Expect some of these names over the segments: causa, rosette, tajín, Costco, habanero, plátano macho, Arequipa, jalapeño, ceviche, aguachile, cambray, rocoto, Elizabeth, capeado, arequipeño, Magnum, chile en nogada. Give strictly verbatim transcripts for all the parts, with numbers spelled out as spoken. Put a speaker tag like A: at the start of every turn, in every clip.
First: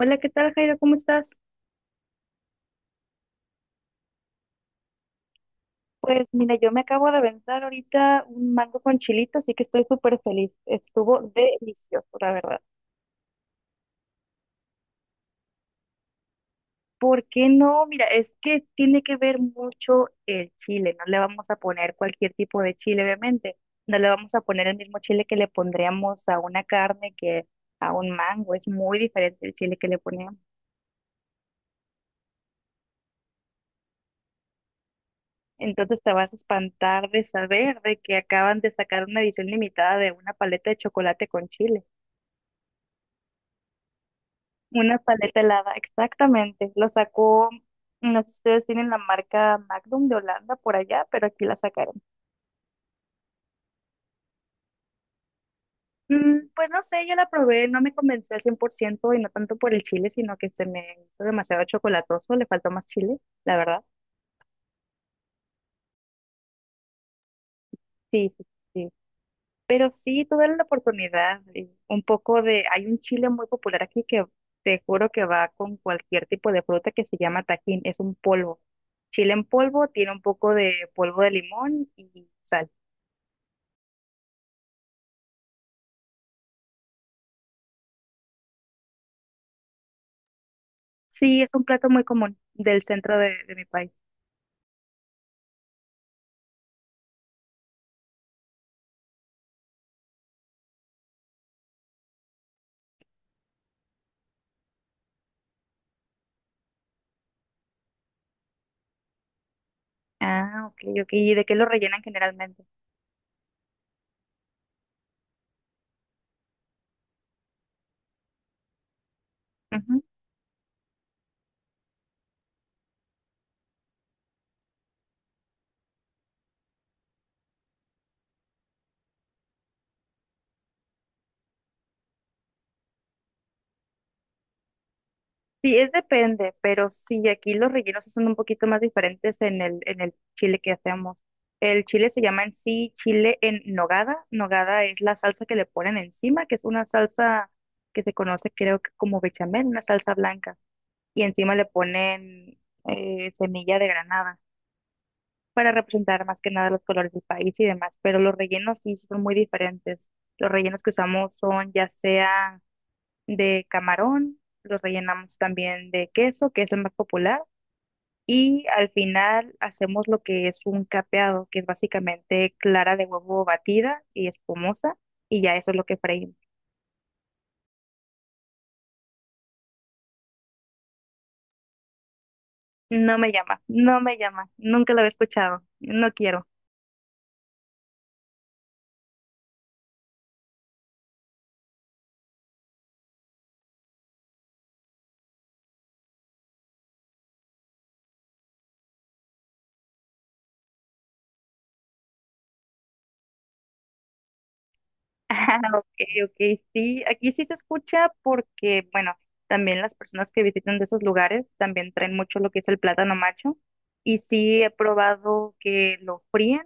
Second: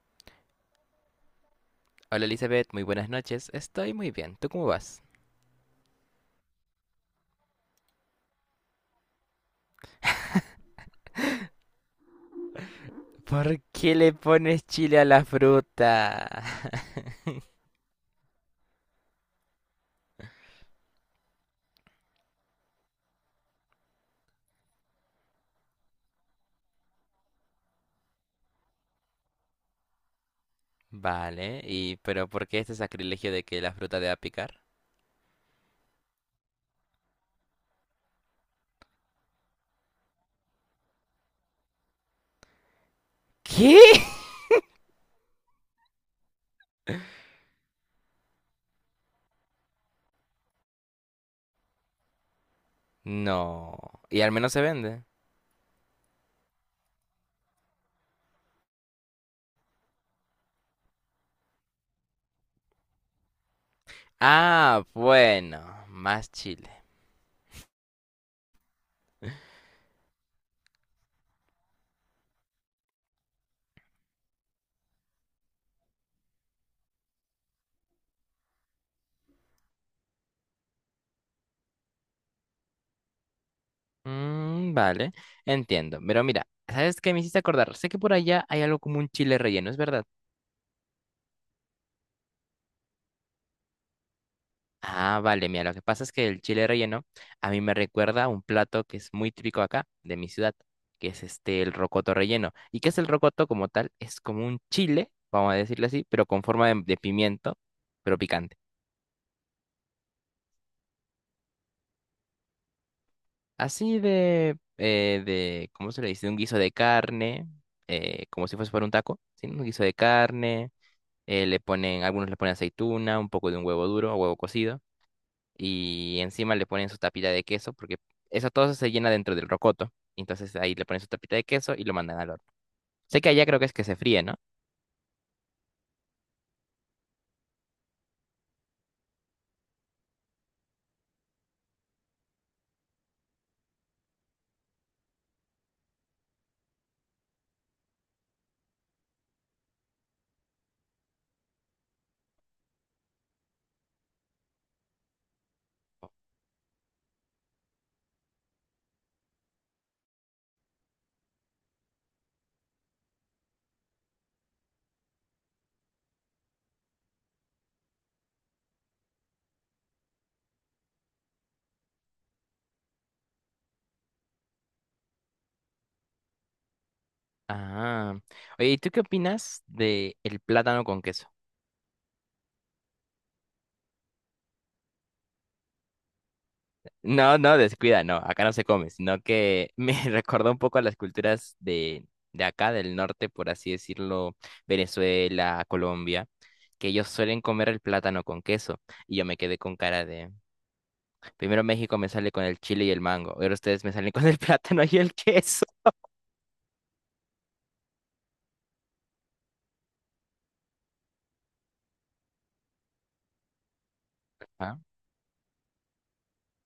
A: Hola, ¿qué tal, Jairo? ¿Cómo estás?
B: Hola Elizabeth, muy buenas noches. Estoy muy bien. ¿Tú cómo vas?
A: Pues mira, yo me acabo de aventar ahorita un mango con chilito, así que estoy súper feliz. Estuvo delicioso, la verdad.
B: ¿Por qué le pones chile a la fruta?
A: ¿Por qué no? Mira, es que tiene que ver mucho el chile. No le vamos a poner cualquier tipo de chile, obviamente. No le vamos a poner el mismo chile que le pondríamos a una carne que a un mango. Es muy diferente el chile que le ponemos.
B: Vale, y pero ¿por qué este sacrilegio de que la fruta deba picar?
A: Entonces te vas a espantar de saber de que acaban de sacar una edición limitada de una paleta de chocolate con chile.
B: ¿Qué?
A: Una paleta helada, exactamente. Lo sacó, no sé si ustedes tienen la marca Magnum de Holanda por allá, pero aquí la sacaron.
B: No. Y al menos se vende.
A: Mm, pues no sé, yo la probé, no me convenció al cien por ciento y no tanto por el chile, sino que se me hizo demasiado chocolatoso, le faltó más chile, la verdad.
B: Ah, bueno, más chile.
A: Sí, sí, sí. Pero sí, tuve la oportunidad y un poco de, hay un chile muy popular aquí que te juro que va con cualquier tipo de fruta que se llama tajín, es un polvo. Chile en polvo, tiene un poco de polvo de limón y sal.
B: Mm, vale, entiendo. Pero mira, ¿sabes qué me hiciste acordar? Sé que por allá hay algo como un chile relleno, ¿es verdad?
A: Sí, es un plato muy común del centro de, de mi país.
B: Ah, vale, mira, lo que pasa es que el chile relleno a mí me recuerda a un plato que es muy típico acá, de mi ciudad, que es este, el rocoto relleno. ¿Y qué es el rocoto como tal? Es como un chile, vamos a decirlo así, pero con forma de, de pimiento, pero picante.
A: Ah, ok, ok. ¿Y de qué lo rellenan generalmente?
B: Así de, eh, de, ¿cómo se le dice? Un guiso de carne, eh, como si fuese para un taco, ¿sí? Un guiso de
A: Ujú.
B: carne, eh, le ponen, algunos le ponen aceituna, un poco de un huevo duro o huevo cocido. Y encima le ponen su tapita de queso, porque eso todo eso se llena dentro del rocoto. Entonces ahí le ponen su tapita de queso y lo mandan al horno. Sé que allá creo que es que se fríe, ¿no?
A: Sí, es depende, pero sí, aquí los rellenos son un poquito más diferentes en el, en el chile que hacemos. El chile se llama en sí chile en nogada. Nogada es la salsa que le ponen encima, que es una salsa que se conoce creo que como bechamel, una salsa blanca. Y encima le ponen eh, semilla de granada, para representar más que nada los colores del país y demás, pero los rellenos sí son muy diferentes. Los rellenos que usamos son ya sea de camarón, los rellenamos también de queso, que es el más popular, y al final hacemos lo que es un capeado, que es básicamente clara de huevo batida y espumosa, y ya eso es lo que freímos.
B: Ah. Oye, ¿y tú qué opinas de el plátano con queso?
A: No me llama, no me llama, nunca lo había escuchado, no quiero.
B: No, no, descuida, no, acá no se come, sino que me recordó un poco a las culturas de, de acá, del norte, por así decirlo, Venezuela, Colombia, que ellos suelen comer el plátano con queso. Y yo me quedé con cara de... Primero México me sale con el chile y el mango. Ahora ustedes me salen con el plátano y el
A: Ah,
B: queso.
A: ok, ok, sí, aquí sí se escucha porque, bueno, también las personas que visitan de esos lugares también traen mucho lo que es el plátano macho y sí he
B: Ah.
A: probado que lo fríen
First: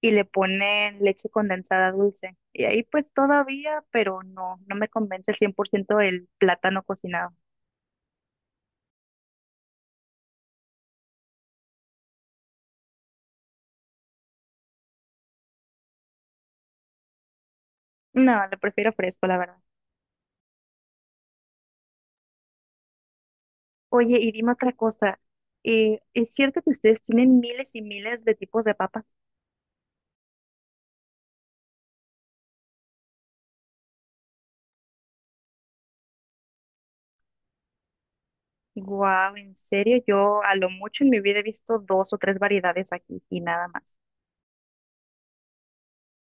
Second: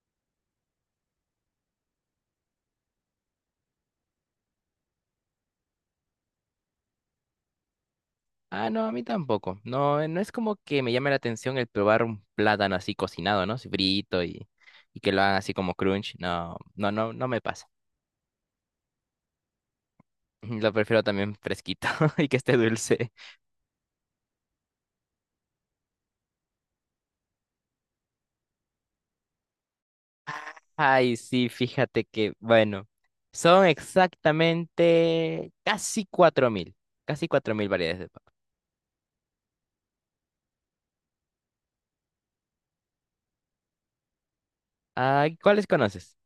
A: y le ponen leche condensada dulce y ahí pues todavía, pero no, no me convence el cien por ciento el plátano cocinado.
B: Ah, no, a mí tampoco. No, eh, no es como que me llame la atención el probar un plátano así cocinado, ¿no? Así frito y, y que lo hagan así como crunch. No, no, no, no me pasa.
A: No, lo prefiero fresco, la verdad.
B: Lo prefiero también fresquito y que esté dulce.
A: Oye, y dime otra cosa, eh, ¿es cierto que ustedes tienen miles y miles de tipos de papas?
B: Ay, sí, fíjate que, bueno, son exactamente casi cuatro mil, casi cuatro mil variedades de papa.
A: Wow, en serio, yo a lo mucho en mi vida he visto dos o tres variedades aquí y nada más.
B: Ah, ¿cuáles conoces?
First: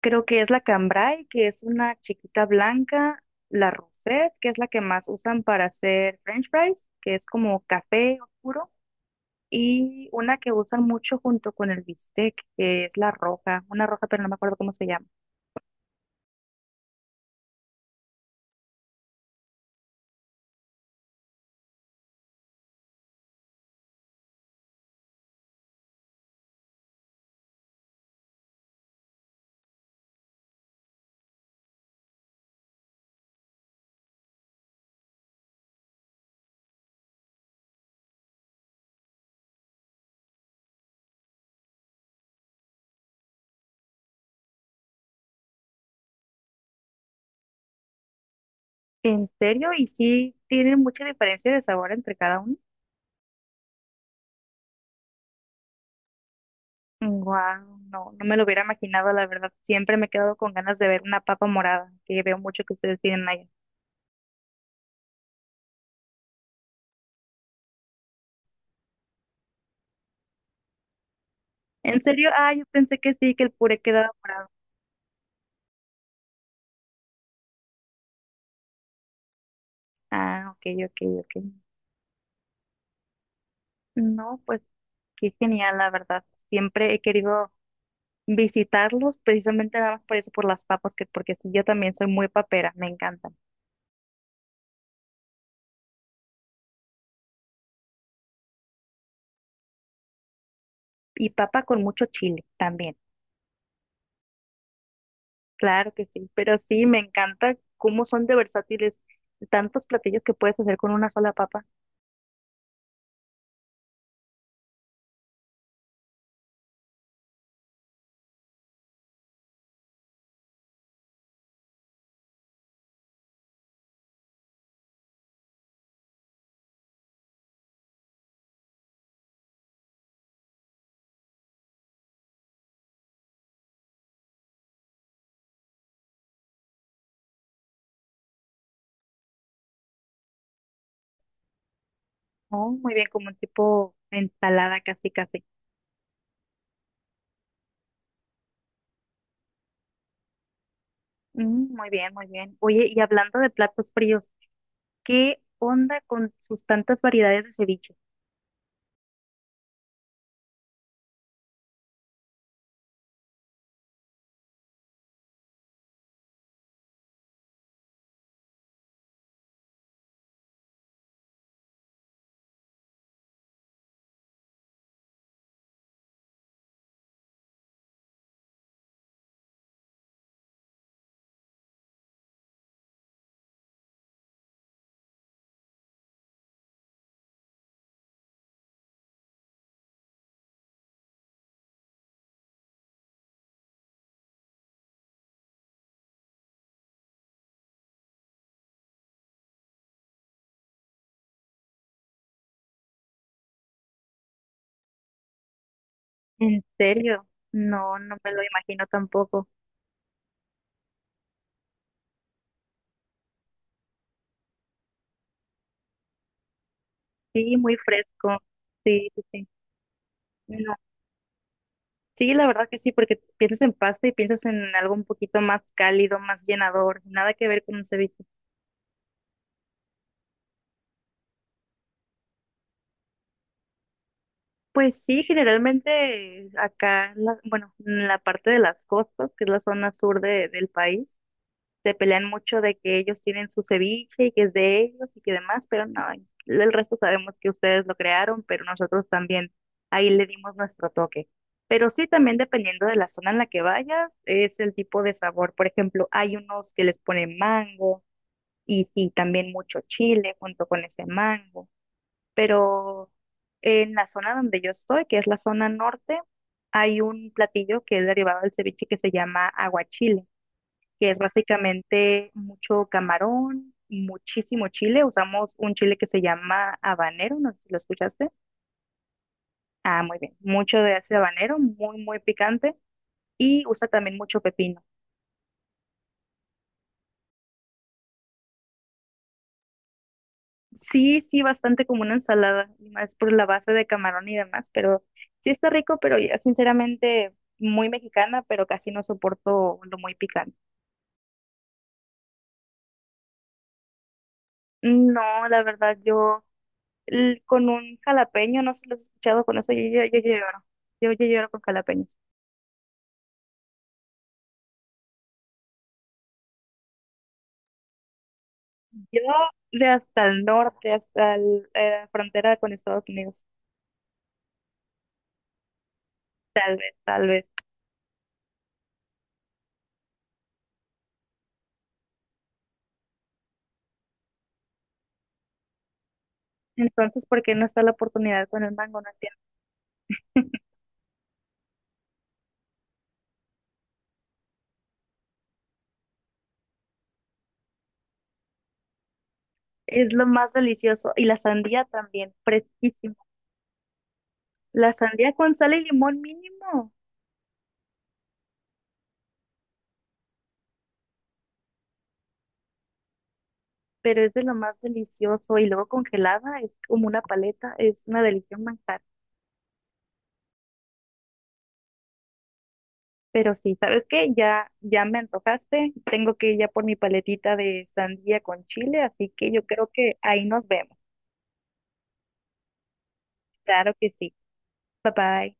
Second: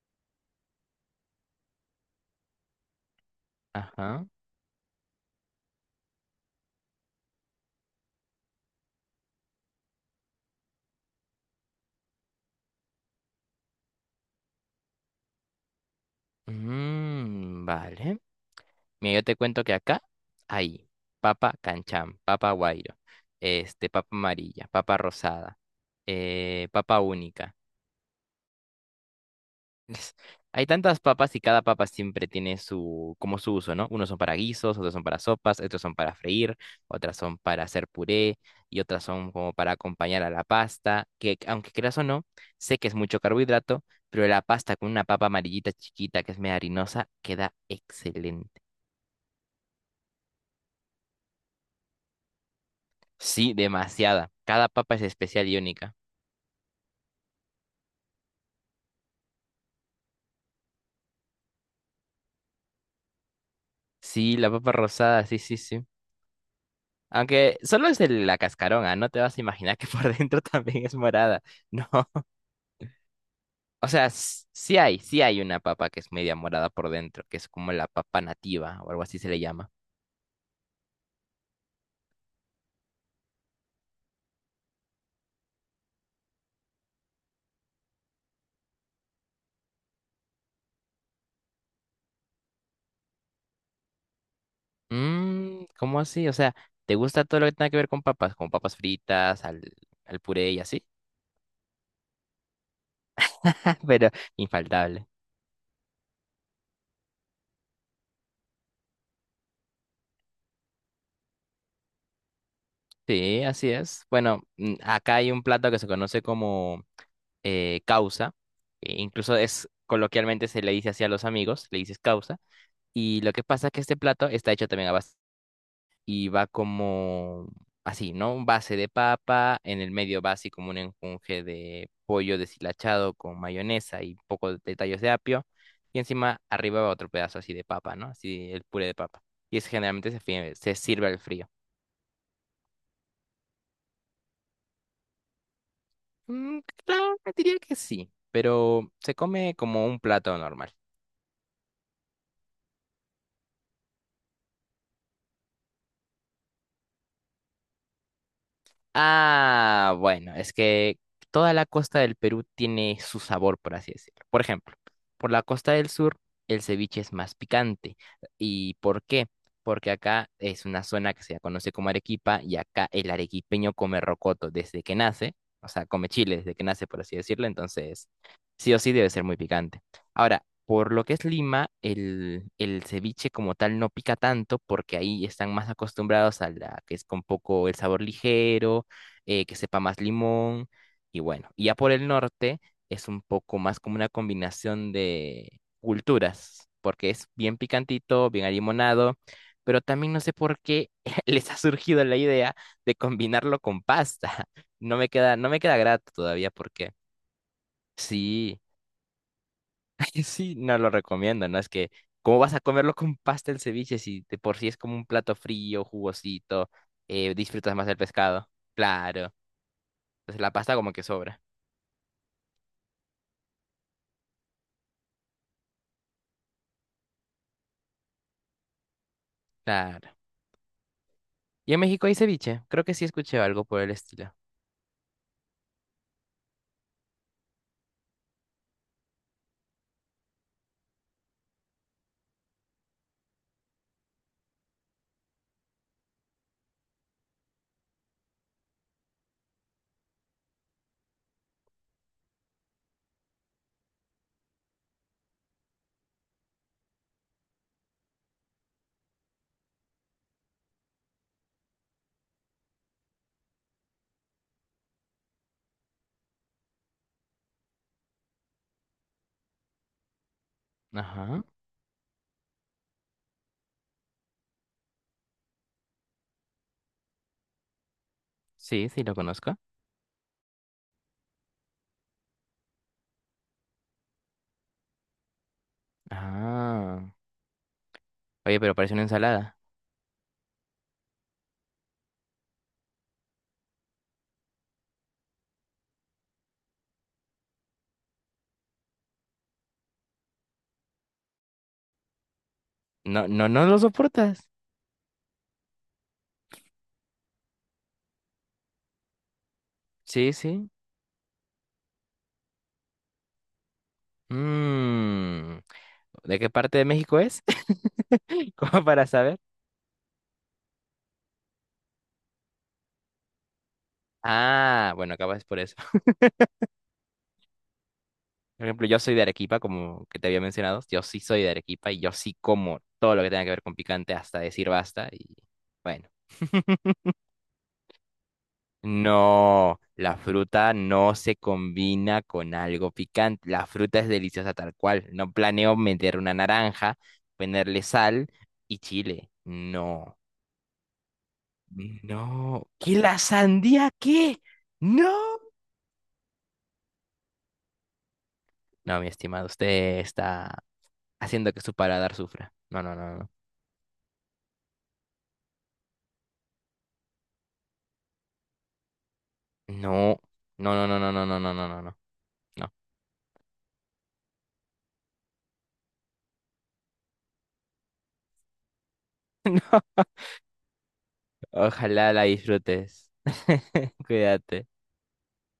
A: Creo que es la cambray, que es una chiquita blanca, la
B: Ajá.
A: rosette, que es la que más usan para hacer French fries, que es como café oscuro, y una que usan mucho junto con el bistec, que es la roja, una roja, pero no me acuerdo cómo se llama.
B: Mm, vale. Mira, yo te cuento que acá hay papa canchán, papa guairo, este, papa amarilla, papa rosada, eh, papa única. Hay tantas papas y cada papa siempre tiene su, como su uso, ¿no? Unos son para guisos, otros son para sopas, otros son para freír, otras son para hacer puré y otras son como para acompañar a la pasta, que aunque creas o no, sé que es mucho carbohidrato, pero la pasta con una papa amarillita chiquita que es media harinosa queda excelente.
A: En serio, y sí tienen mucha diferencia de sabor entre cada una.
B: Sí, demasiada. Cada papa es especial y única.
A: Wow, no, no me lo hubiera imaginado, la verdad. Siempre me he quedado con ganas de ver una papa morada, que veo mucho que ustedes tienen allá.
B: Sí, la papa rosada, sí, sí, sí. Aunque solo es el- la cascarona, no te vas a imaginar que por dentro también es morada. No,
A: ¿En serio? Ah, yo pensé que sí, que el puré
B: o sea,
A: quedaba
B: s-
A: morado.
B: sí hay, sí hay una papa que es media morada por dentro, que es como la papa nativa o algo así se le llama.
A: Ah, ok, ok, ok. No, pues qué genial, la verdad. Siempre he querido visitarlos, precisamente nada más por eso, por las papas, que porque sí, yo también soy muy papera, me encantan.
B: Mmm, ¿cómo así? O sea, ¿te gusta todo lo que tenga que ver con papas? Como papas fritas, al, al puré y así.
A: Y papa con mucho chile también,
B: Pero infaltable.
A: claro que sí. Pero sí, me encanta cómo son de versátiles tantos platillos que puedes hacer con una sola papa.
B: Sí, así es. Bueno, mm, acá hay un plato que se conoce como eh, causa, e incluso es coloquialmente se le dice así a los amigos, le dices causa, y lo que pasa es que este plato está hecho también a base, y va como así, ¿no? Base de papa, en el medio va así como un enjunje de pollo deshilachado con mayonesa y un poco de tallos de apio, y encima arriba va otro pedazo así de papa, ¿no? Así el puré de papa. Y es generalmente se, fie- se sirve al frío.
A: Oh, muy bien, como un tipo ensalada casi casi.
B: Mm, claro, diría que sí, pero se come como un plato normal.
A: Mm, muy bien, muy bien. Oye, y hablando de platos fríos, ¿qué onda con sus tantas variedades de ceviche?
B: Ah, bueno, es que toda la costa del Perú tiene su sabor, por así decirlo. Por ejemplo, por la costa del sur, el ceviche es más picante. ¿Y por qué? Porque acá es una zona que se conoce como Arequipa y acá el arequipeño come rocoto desde que nace, o sea, come chile desde que nace, por así decirlo, entonces sí o sí debe ser muy picante. Ahora, por lo que es Lima, el, el ceviche como tal no pica tanto porque ahí están más acostumbrados a la que es con poco el sabor ligero eh, que sepa más limón y bueno, y ya por el norte es un poco más como una combinación de culturas, porque es bien picantito, bien alimonado, pero también no sé por qué les ha surgido la idea de combinarlo con pasta. No me queda, no me queda grato todavía
A: ¿En
B: porque
A: serio? No, no me lo
B: sí,
A: imagino tampoco.
B: sí, no lo recomiendo, ¿no? Es que ¿cómo vas a comerlo con pasta el ceviche si de por sí es como un plato frío, jugosito, eh,
A: Sí,
B: disfrutas
A: muy
B: más del
A: fresco.
B: pescado?
A: Sí, sí,
B: Claro,
A: sí.
B: entonces la
A: No.
B: pasta como que sobra.
A: Sí, la verdad que sí, porque piensas en pasta y piensas en algo un poquito más cálido, más llenador, nada que ver con un ceviche.
B: Claro. ¿Y en México hay ceviche? Creo que sí escuché algo por el estilo.
A: Pues sí, generalmente acá, la- bueno, en la parte de las costas, que es la zona sur de- del país. Se pelean mucho de que ellos tienen su ceviche y que es de ellos y que demás, pero no, el resto sabemos que ustedes lo crearon, pero nosotros también ahí le dimos nuestro toque. Pero sí, también dependiendo de la zona en la que vayas, es el tipo de sabor. Por ejemplo, hay unos que les ponen mango y sí, también mucho chile junto con ese mango. Pero en la zona donde yo estoy, que es la zona norte, hay un platillo que es derivado del ceviche que se llama aguachile, que es
B: Ajá.
A: básicamente mucho camarón, muchísimo chile. Usamos un chile que se llama habanero, no sé si lo escuchaste.
B: Sí, sí, lo conozco.
A: Ah, muy bien. Mucho de ese habanero, muy, muy picante. Y usa también mucho pepino.
B: Ah. Oye, pero parece una ensalada.
A: Sí, sí, bastante como una ensalada, más por la base de camarón y demás, pero sí está rico, pero ya sinceramente muy mexicana, pero casi no soporto lo muy picante.
B: No, no, no lo soportas.
A: No, la verdad, yo l- con un jalapeño, no sé si lo has escuchado con eso, yo, yo, yo
B: Sí,
A: lloro.
B: sí.
A: Yo, yo lloro con jalapeños.
B: Mmm. ¿De qué parte de México es? Como para
A: Yo
B: saber.
A: de hasta el norte, hasta el- eh, la frontera con Estados Unidos.
B: Ah, bueno, acabas por eso.
A: Tal vez, tal vez.
B: Por ejemplo, yo soy de Arequipa, como que te había mencionado. Yo sí soy de Arequipa y yo sí como todo lo que tenga que ver con picante hasta decir basta y bueno.
A: Entonces, ¿por qué no está la oportunidad con el mango? No entiendo.
B: No, la fruta no se combina con algo picante. La fruta es deliciosa tal cual. No planeo meter una naranja, ponerle sal y chile.
A: Es
B: No,
A: lo más delicioso. Y la sandía también,
B: no. ¿Qué
A: fresquísimo.
B: la sandía? ¿Qué?
A: La
B: No.
A: sandía con sal y limón mínimo,
B: No, mi estimado, usted está haciendo que su paladar sufra. No, no, no, no.
A: pero es de lo más delicioso. Y luego congelada, es como una paleta, es una delicia un manjar.
B: No, no, no, no, no, no, no, no, no, no. No. No.
A: Pero sí, ¿sabes qué? Ya, ya me antojaste. Tengo que ir ya por mi paletita de sandía con chile, así que yo creo que ahí nos vemos.
B: Ojalá la disfrutes.
A: Claro que sí.
B: Cuídate.
A: Bye bye.